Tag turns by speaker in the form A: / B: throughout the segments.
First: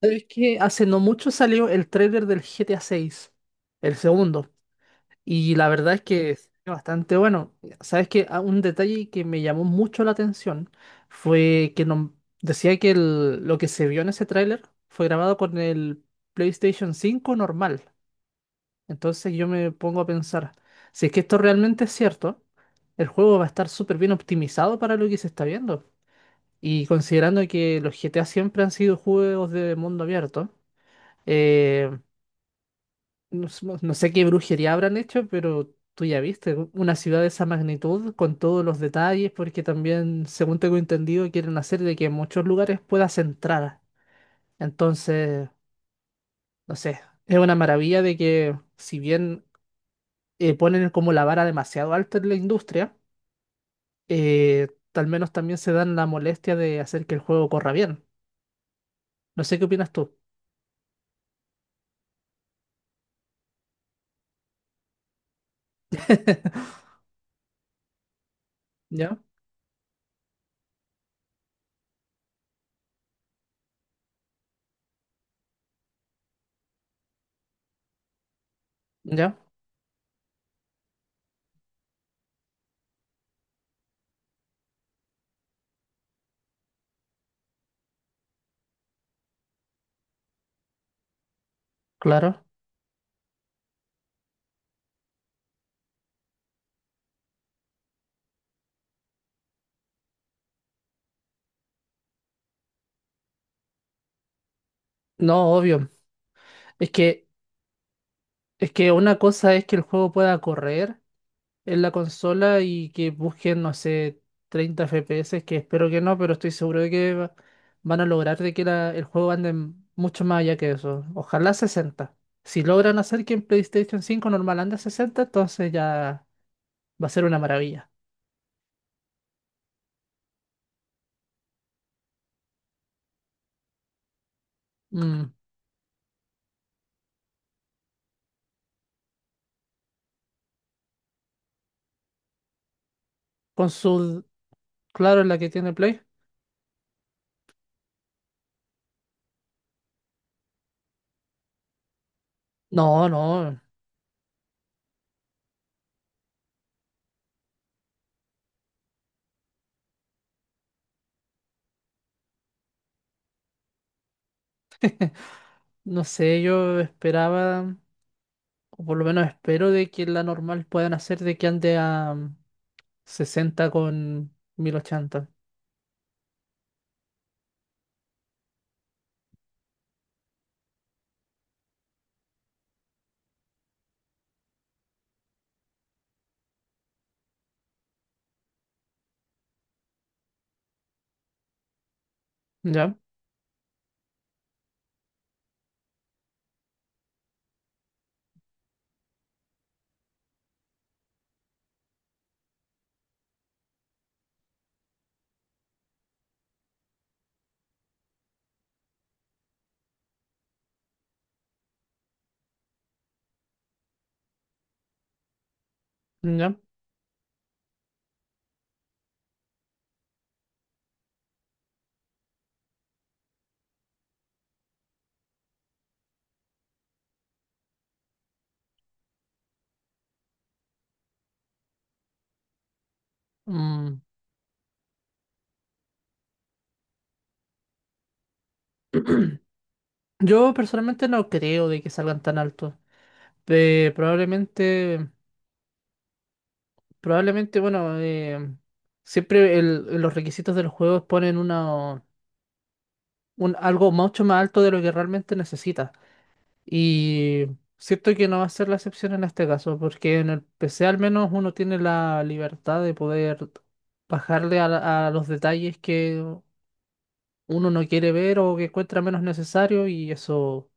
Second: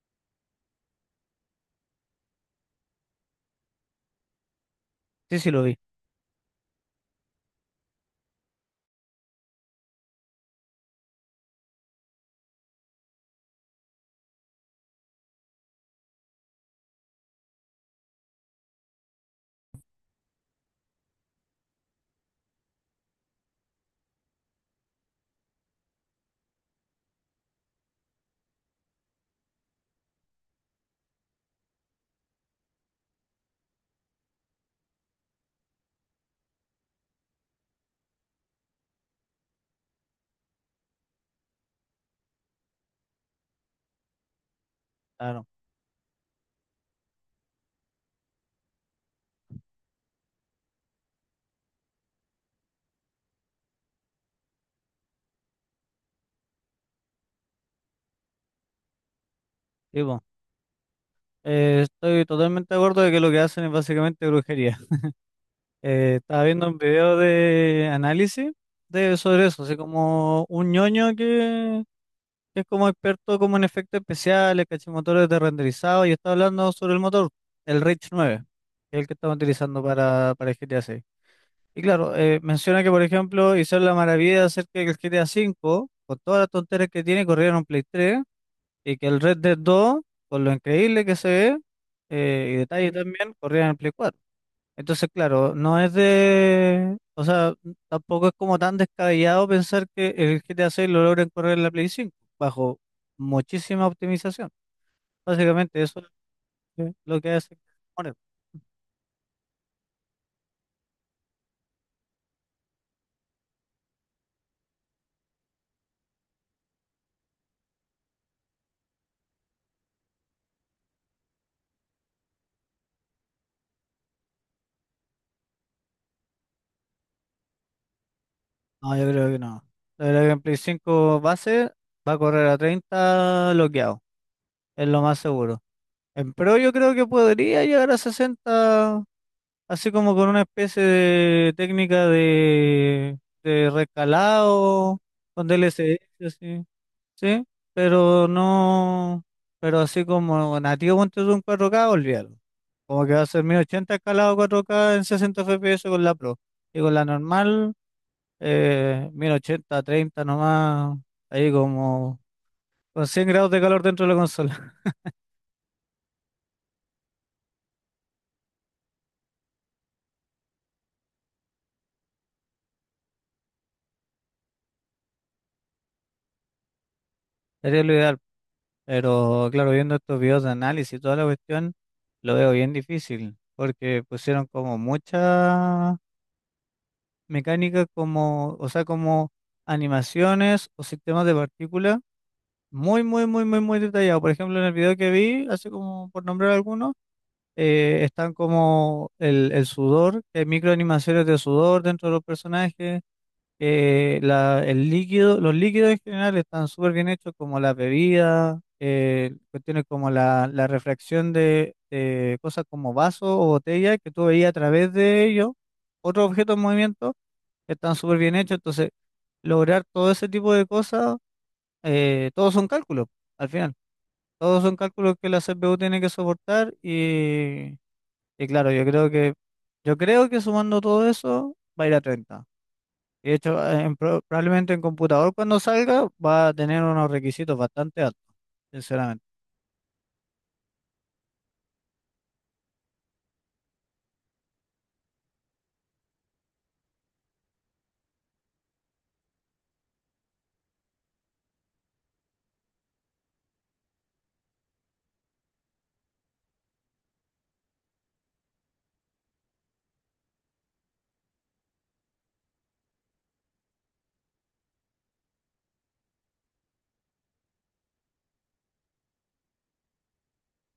A: ¿Sabes que hace no mucho salió el trailer del GTA 6, el segundo,
B: Sí, sí,
A: y
B: lo
A: la
B: vi.
A: verdad es que es bastante bueno? ¿Sabes que un detalle que me llamó mucho la atención fue que decía que lo que se vio en ese tráiler fue grabado con el PlayStation cinco normal? Entonces yo me pongo a pensar, si es que esto realmente es cierto, el juego va a estar súper bien optimizado para lo que se está viendo. Y considerando que los GTA siempre han sido juegos de mundo abierto, eh, no, no sé qué brujería habrán hecho, pero tú ya viste, una ciudad de esa magnitud, con todos los detalles, porque también, según tengo entendido, quieren hacer de que en muchos lugares puedas entrar.
B: Claro.
A: Entonces, no sé, es una maravilla de que, si bien ponen como la vara demasiado alta en la industria, eh, al menos también se dan la molestia de hacer que el juego corra bien. No sé qué opinas tú.
B: Tipo, estoy totalmente de acuerdo de que lo que hacen es básicamente brujería. Estaba viendo un video de análisis
A: ¿Ya?
B: sobre eso, así como un ñoño que es como experto como en efectos especiales, cachimotores de renderizado, y está hablando sobre el motor, el Rich 9, que es el que
A: ¿Ya?
B: estamos utilizando para el GTA 6. Y claro, menciona que, por ejemplo, hicieron la maravilla de hacer que el GTA 5, con todas las tonterías que tiene, corriera en un Play 3. Y que el Red Dead 2, por lo increíble que se ve,
A: Claro.
B: y detalle también, corría en el Play 4. Entonces, claro, no es de... O sea, tampoco es como tan descabellado pensar que el GTA 6 lo logren correr en la Play 5, bajo muchísima optimización.
A: No,
B: Básicamente
A: obvio.
B: eso es lo
A: Es
B: que lo
A: que,
B: que hace. Que
A: es que una cosa es que el juego pueda correr en la consola y que busquen, no sé, 30 FPS, que espero que no, pero estoy seguro de que van a lograr de que el juego ande mucho más allá que eso. Ojalá sesenta. Si logran hacer que en PlayStation cinco normal ande a 60, entonces ya va a ser una maravilla.
B: No, yo creo que no. Yo creo que en Play 5 base va a correr a 30 bloqueado, es lo más
A: Mm,
B: seguro. En Pro yo creo que podría llegar a 60, así como con una especie de técnica de,
A: Con
B: de
A: su,
B: recalado,
A: claro, en la
B: con
A: que tiene Play.
B: DLSS, así, ¿sí? Pero no, pero así como nativo ponte tú un 4K, olvídalo. Como
A: No,
B: que va a ser
A: no,
B: 1080 escalado 4K en 60 FPS con la Pro. Y con la normal, 1080, 30 nomás, ahí como con 100 grados de calor dentro de la consola.
A: no sé, yo esperaba, o por lo menos espero de que la normal puedan hacer de que ande a 60 con 1080.
B: Sería lo ideal. Pero claro, viendo estos videos de análisis y toda la cuestión. Lo veo bien difícil, porque pusieron como mucha mecánica como, o sea, como animaciones o sistemas de partículas
A: ¿Ya?
B: muy, muy, muy, muy, muy detallado. Por ejemplo, en el video que vi, hace como por nombrar algunos, están como el sudor, que hay microanimaciones de sudor dentro de los personajes, el líquido, los líquidos en general están súper bien hechos, como las bebidas, cuestiones como la refracción de cosas como vasos o botellas que tú veías a través de ellos, otros
A: ¿Ya?
B: objetos en movimiento, están súper bien hechos. Entonces, lograr todo ese tipo de cosas, todos son cálculos, al final. Todos son cálculos que la CPU tiene que soportar y claro, yo creo que sumando todo eso va a ir a 30. De hecho,
A: Mm.
B: probablemente en computador cuando salga va a tener unos requisitos bastante altos, sinceramente.
A: Yo personalmente no creo de que salgan tan altos. Eh, probablemente, probablemente, bueno, siempre en los requisitos de los juegos ponen algo mucho más alto de lo que realmente necesitas. Y siento que no va a ser la excepción en este caso, porque en el PC al menos uno tiene la libertad de poder bajarle a, a los detalles que uno no quiere ver o que encuentra menos necesario, y eso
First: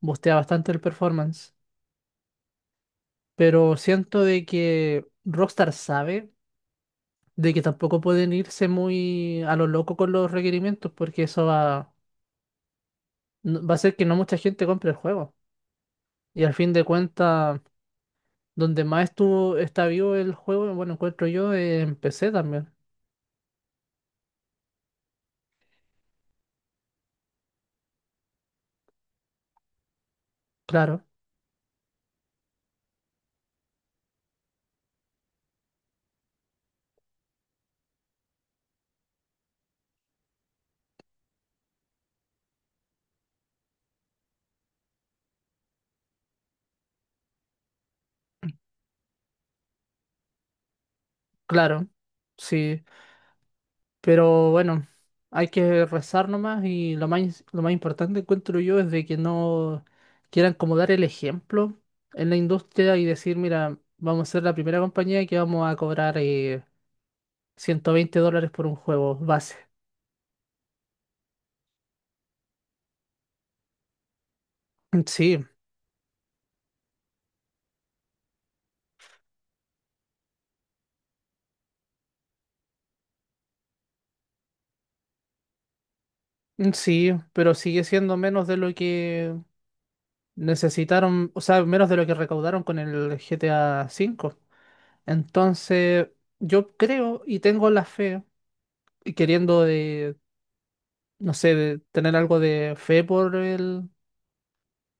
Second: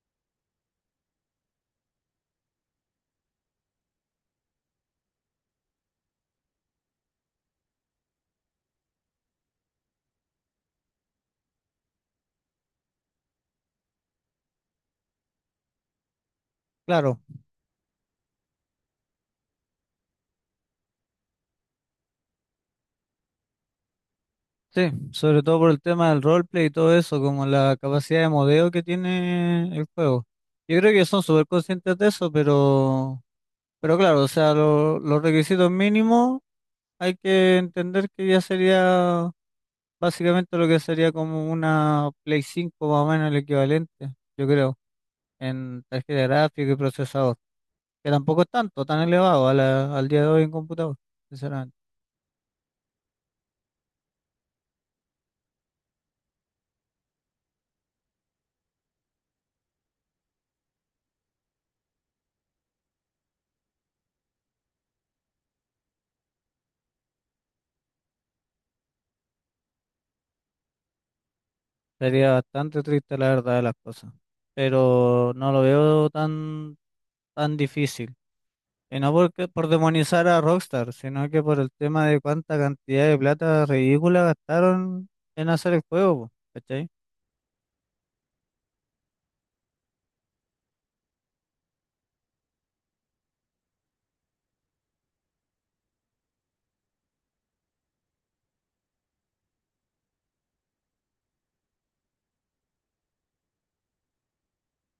A: boostea bastante el performance. Pero siento de que Rockstar sabe de que tampoco pueden irse muy a lo loco con los requerimientos, porque eso va, va a hacer que no mucha gente compre el juego. Y al fin de
B: Claro,
A: cuentas, donde más estuvo, está vivo el juego, bueno, encuentro yo, en PC también.
B: sí, sobre todo por el tema del roleplay y todo eso, como la capacidad de modeo que tiene el juego. Yo creo
A: Claro,
B: que son súper conscientes de eso, pero claro, o sea, los requisitos mínimos hay que entender que ya sería básicamente lo que sería como una Play cinco más o menos el equivalente, yo creo, en tarjeta gráfica y procesador. Que tampoco es tanto, tan elevado al día de hoy en computador, sinceramente.
A: claro, sí. Pero bueno, hay que rezar nomás y lo más importante encuentro yo es de que no quieran como dar el ejemplo en la industria y decir, mira, vamos a ser la primera compañía que vamos a cobrar $120 por un juego base.
B: Sería bastante triste la verdad de las cosas,
A: Mm,
B: pero
A: sí,
B: no lo veo tan difícil. Y no porque, por demonizar a Rockstar, sino que por el tema de cuánta cantidad de plata ridícula gastaron en hacer el juego, po,
A: mm,
B: ¿cachai?
A: sí, pero sigue siendo menos de lo que necesitaron, o sea, menos de lo que recaudaron con el GTA 5. Entonces, yo creo y tengo la fe, y queriendo de, no sé, de tener algo de fe por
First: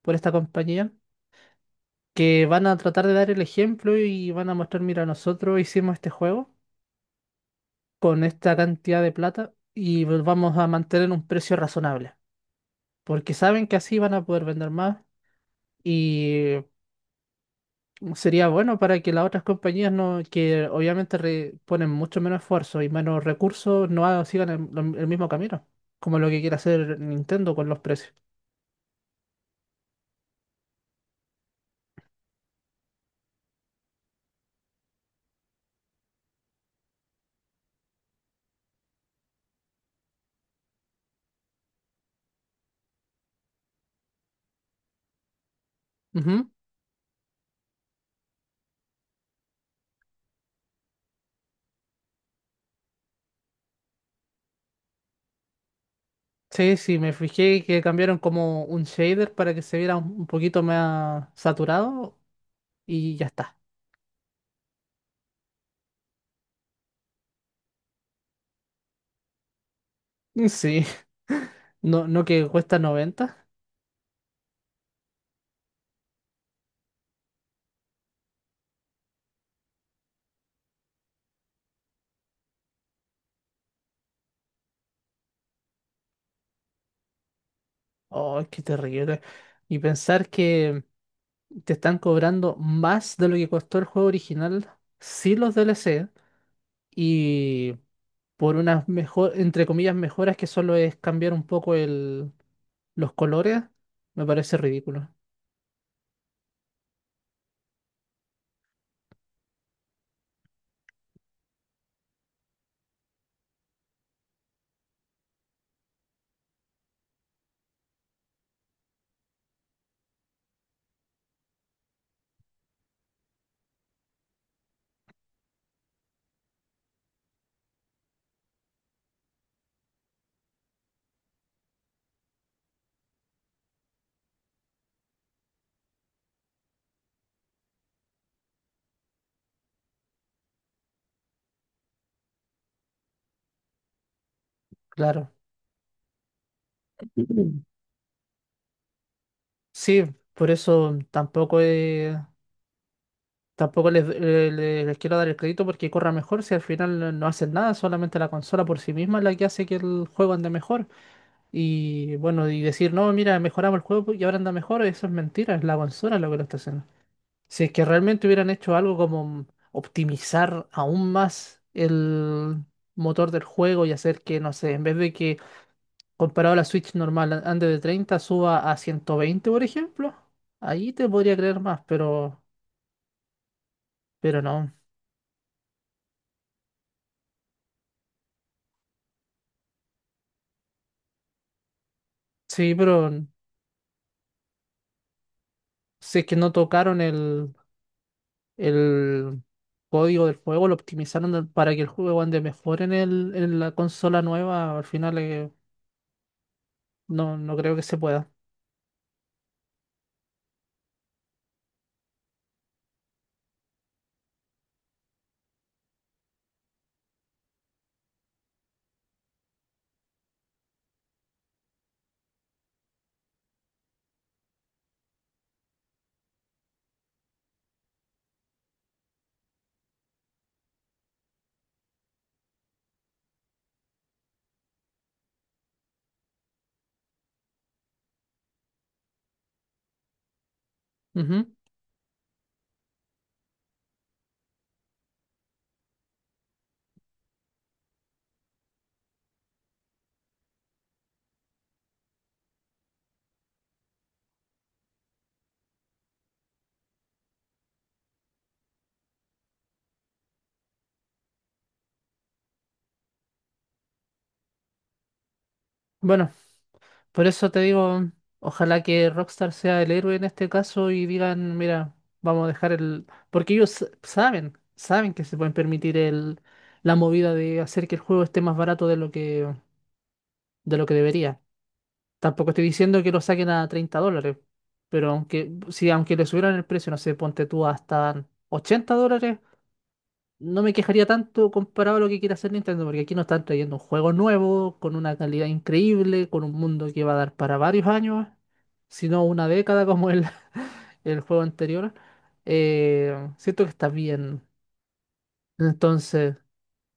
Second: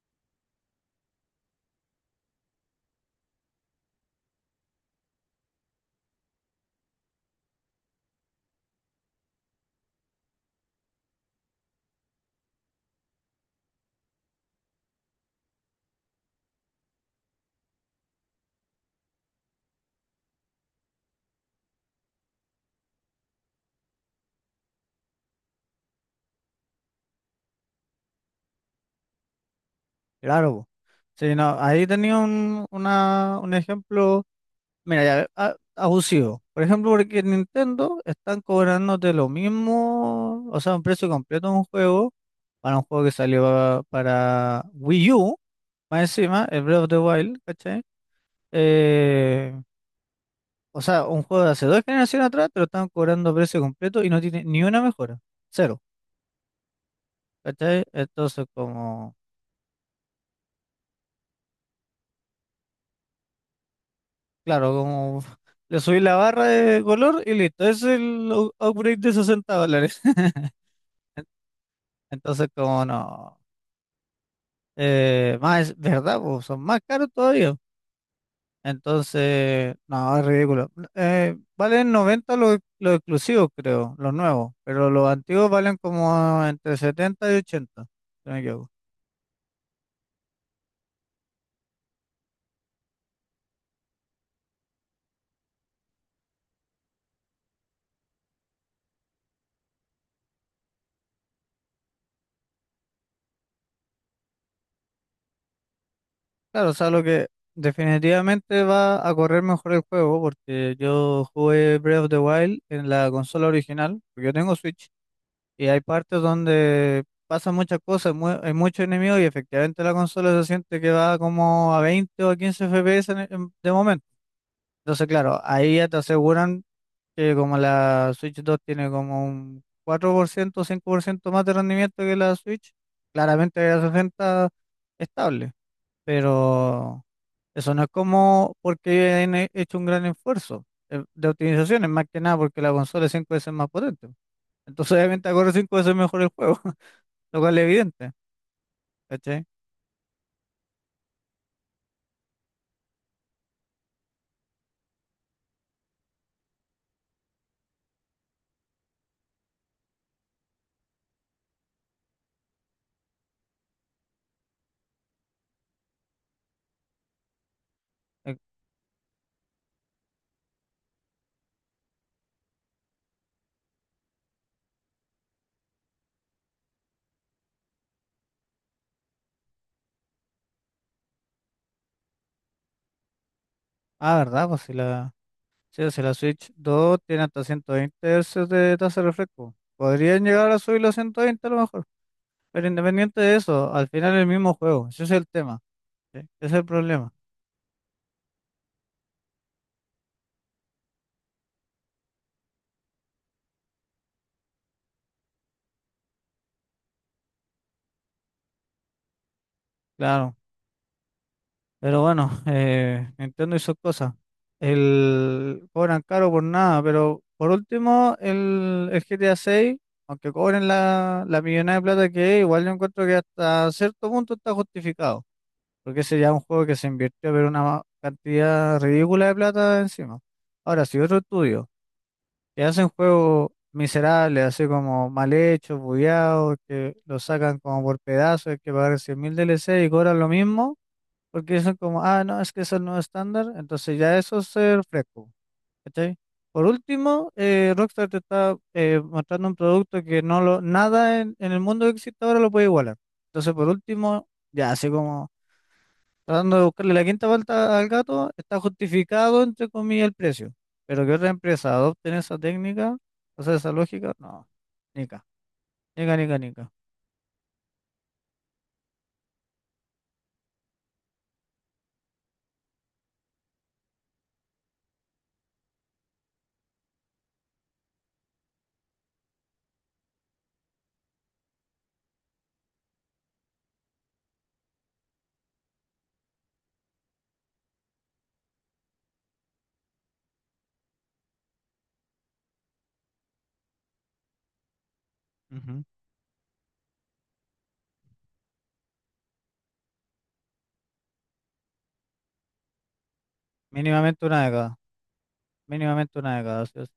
A: por esta compañía, que van a tratar de dar el ejemplo y van a mostrar, mira, nosotros hicimos este juego con esta cantidad de plata y vamos a mantener un precio razonable, porque saben que así van a poder vender más, y sería bueno para que las otras compañías no, que obviamente ponen mucho menos esfuerzo y menos recursos, no ha- sigan el mismo camino, como lo que quiere hacer Nintendo con los precios.
B: Claro, po. Sí, no, ahí tenía un ejemplo, mira, ya, abusivo. Por ejemplo, porque en Nintendo están cobrándote lo mismo, o sea, un precio completo de un juego para un juego que salió para Wii U, más encima, el Breath of the Wild, ¿cachai? Eh, o sea, un juego de hace dos generaciones atrás te lo están cobrando a precio completo y no tiene ni una mejora, cero,
A: Sí, sí, me fijé que
B: ¿cachai?
A: cambiaron
B: Entonces,
A: como un
B: como,
A: shader para que se viera un poquito más saturado y ya está.
B: claro, como le subí la barra de color y listo, es el upgrade de $60.
A: Sí, no, no, que
B: Entonces,
A: cuesta
B: como no,
A: 90.
B: más, ¿verdad? Po, son más caros todavía. Entonces, no, es ridículo. Valen 90 los exclusivos, creo, los nuevos, pero los antiguos valen como entre 70 y 80 si no me
A: Oh, qué
B: equivoco.
A: terrible. Y pensar que te están cobrando más de lo que costó el juego original, sí los DLC, y por unas entre comillas, mejoras que solo es cambiar un poco los colores, me parece ridículo.
B: Claro, o sea, lo que definitivamente va a correr mejor el juego, porque yo jugué Breath of the Wild en la consola original, porque yo tengo Switch, y hay partes donde pasan muchas cosas, hay muchos enemigos, y efectivamente la consola se siente que va como a 20 o a 15 FPS de momento. Entonces, claro, ahí ya te aseguran que como la Switch 2 tiene como un 4% o 5% más de rendimiento que la Switch, claramente la 60 estable, pero eso no es como porque hecho un gran esfuerzo de optimizaciones, más que nada porque la consola es 5 veces más potente. Entonces obviamente
A: Claro.
B: corre 5 veces mejor el juego, lo cual
A: Mm.
B: es evidente, ¿cachai?
A: Sí, por eso tampoco es. Tampoco les, les quiero dar el crédito porque corra mejor si al final no hacen nada, solamente la consola por sí misma es la que hace que el juego ande mejor. Y bueno, y decir, no, mira, mejoramos el juego y ahora anda mejor, eso es mentira, es la consola lo que lo está haciendo. Si es que realmente
B: Eh,
A: hubieran hecho algo como optimizar aún más el motor del juego y hacer que, no sé, en vez de que, comparado a la Switch normal, ande de 30 suba a 120 por ejemplo, ahí te podría creer más,
B: Ah,
A: pero
B: ¿verdad? Pues
A: no.
B: si la, sí, pues si la Switch 2 tiene hasta 120 Hz de tasa de refresco, podrían llegar a subirlo a 120 a lo mejor. Pero
A: Sí, pero...
B: independiente de eso, al final es el mismo juego, ese es el tema,
A: Si
B: ¿sí?
A: es que
B: Ese
A: no
B: es el
A: tocaron
B: problema,
A: el código del juego, lo optimizaron para que el juego ande mejor en, en la consola nueva, al final no, no creo que se pueda.
B: claro. Pero bueno, Nintendo hizo cosas. Cobran caro por nada, pero por último, el GTA 6, aunque cobren la millonada de plata que es, igual yo encuentro que hasta cierto punto está justificado, porque ese ya es un juego que se invirtió, pero una cantidad ridícula de plata encima. Ahora, si otro estudio y hacen juegos miserables, así como mal hechos, bugueados, que los sacan como por pedazos, hay que pagar 100.000 DLC y cobran lo mismo,
A: Ujú.
B: porque dicen como, ah, no, es que es el nuevo estándar, entonces ya eso es ser fresco, ¿cachai? Por último, Rockstar te está mostrando un producto que no lo, nada en el mundo que existe ahora lo puede igualar. Entonces, por último, ya, así como tratando de buscarle la quinta vuelta al gato, está justificado, entre comillas, el precio. Pero que otra empresa adopten esa técnica, o sea, esa lógica, no. Nica, nica,
A: Bueno,
B: nica, nica.
A: por eso te digo, ojalá que Rockstar sea el héroe en este caso y digan, mira, vamos a dejar el... Porque ellos saben que se pueden permitir la movida de hacer que el juego esté más barato de lo que debería. Tampoco estoy diciendo que lo saquen a $30, pero aunque, si aunque le subieran el precio, no sé, ponte tú hasta $80, no me quejaría tanto comparado a lo que quiere hacer Nintendo, porque aquí nos están trayendo un juego nuevo, con una calidad
B: Ujú.
A: increíble, con un mundo que va a dar para varios años, si no una década como el juego anterior. Siento que está
B: Mínimamente
A: bien.
B: una década, mínimamente
A: Entonces...
B: una década. Así es.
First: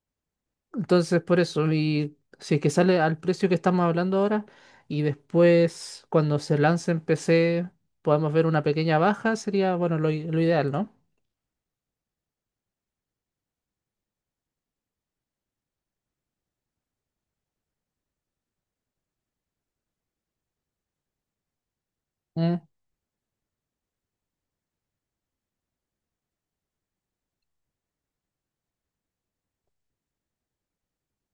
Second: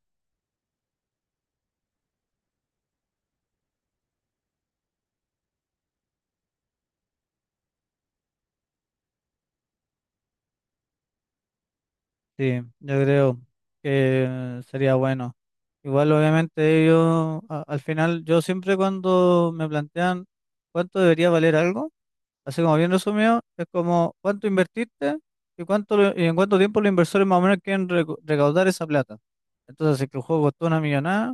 A: Entonces, por eso, y si es que sale al precio que estamos hablando ahora, y después cuando se lance en PC podamos ver una pequeña baja, sería, bueno, lo ideal, ¿no?
B: Sí, yo creo que sería bueno. Igual, obviamente, ellos, al final, yo siempre cuando me plantean cuánto debería valer algo,
A: Mm,
B: así como bien resumido, es como cuánto invertiste y en cuánto tiempo los inversores más o menos quieren recaudar esa plata. Entonces, si es que el juego costó una millonada,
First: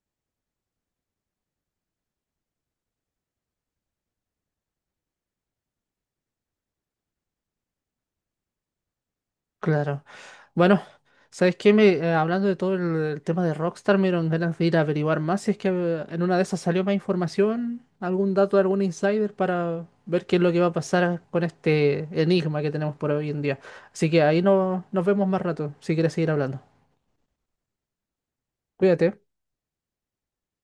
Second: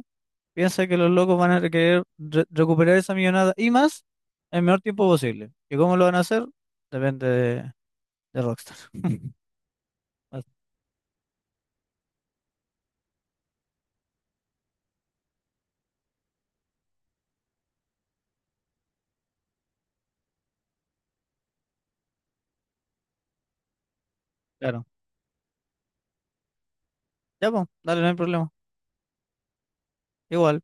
B: piensa que los locos van a querer recuperar esa millonada y más en el menor tiempo posible. ¿Y cómo lo van a hacer? Depende de Rockstar.
A: claro.
B: Ah,
A: Bueno, ¿sabes qué? Me, hablando de todo el tema de Rockstar, me dieron ganas de ir a averiguar más si es que en una de esas salió más información, algún dato de algún insider para ver qué es lo que va a pasar con este enigma que tenemos por hoy en día. Así que ahí no,
B: claro.
A: nos vemos más rato, si quieres seguir hablando.
B: Ya, pues, dale, no hay problema.
A: Cuídate.
B: Igual.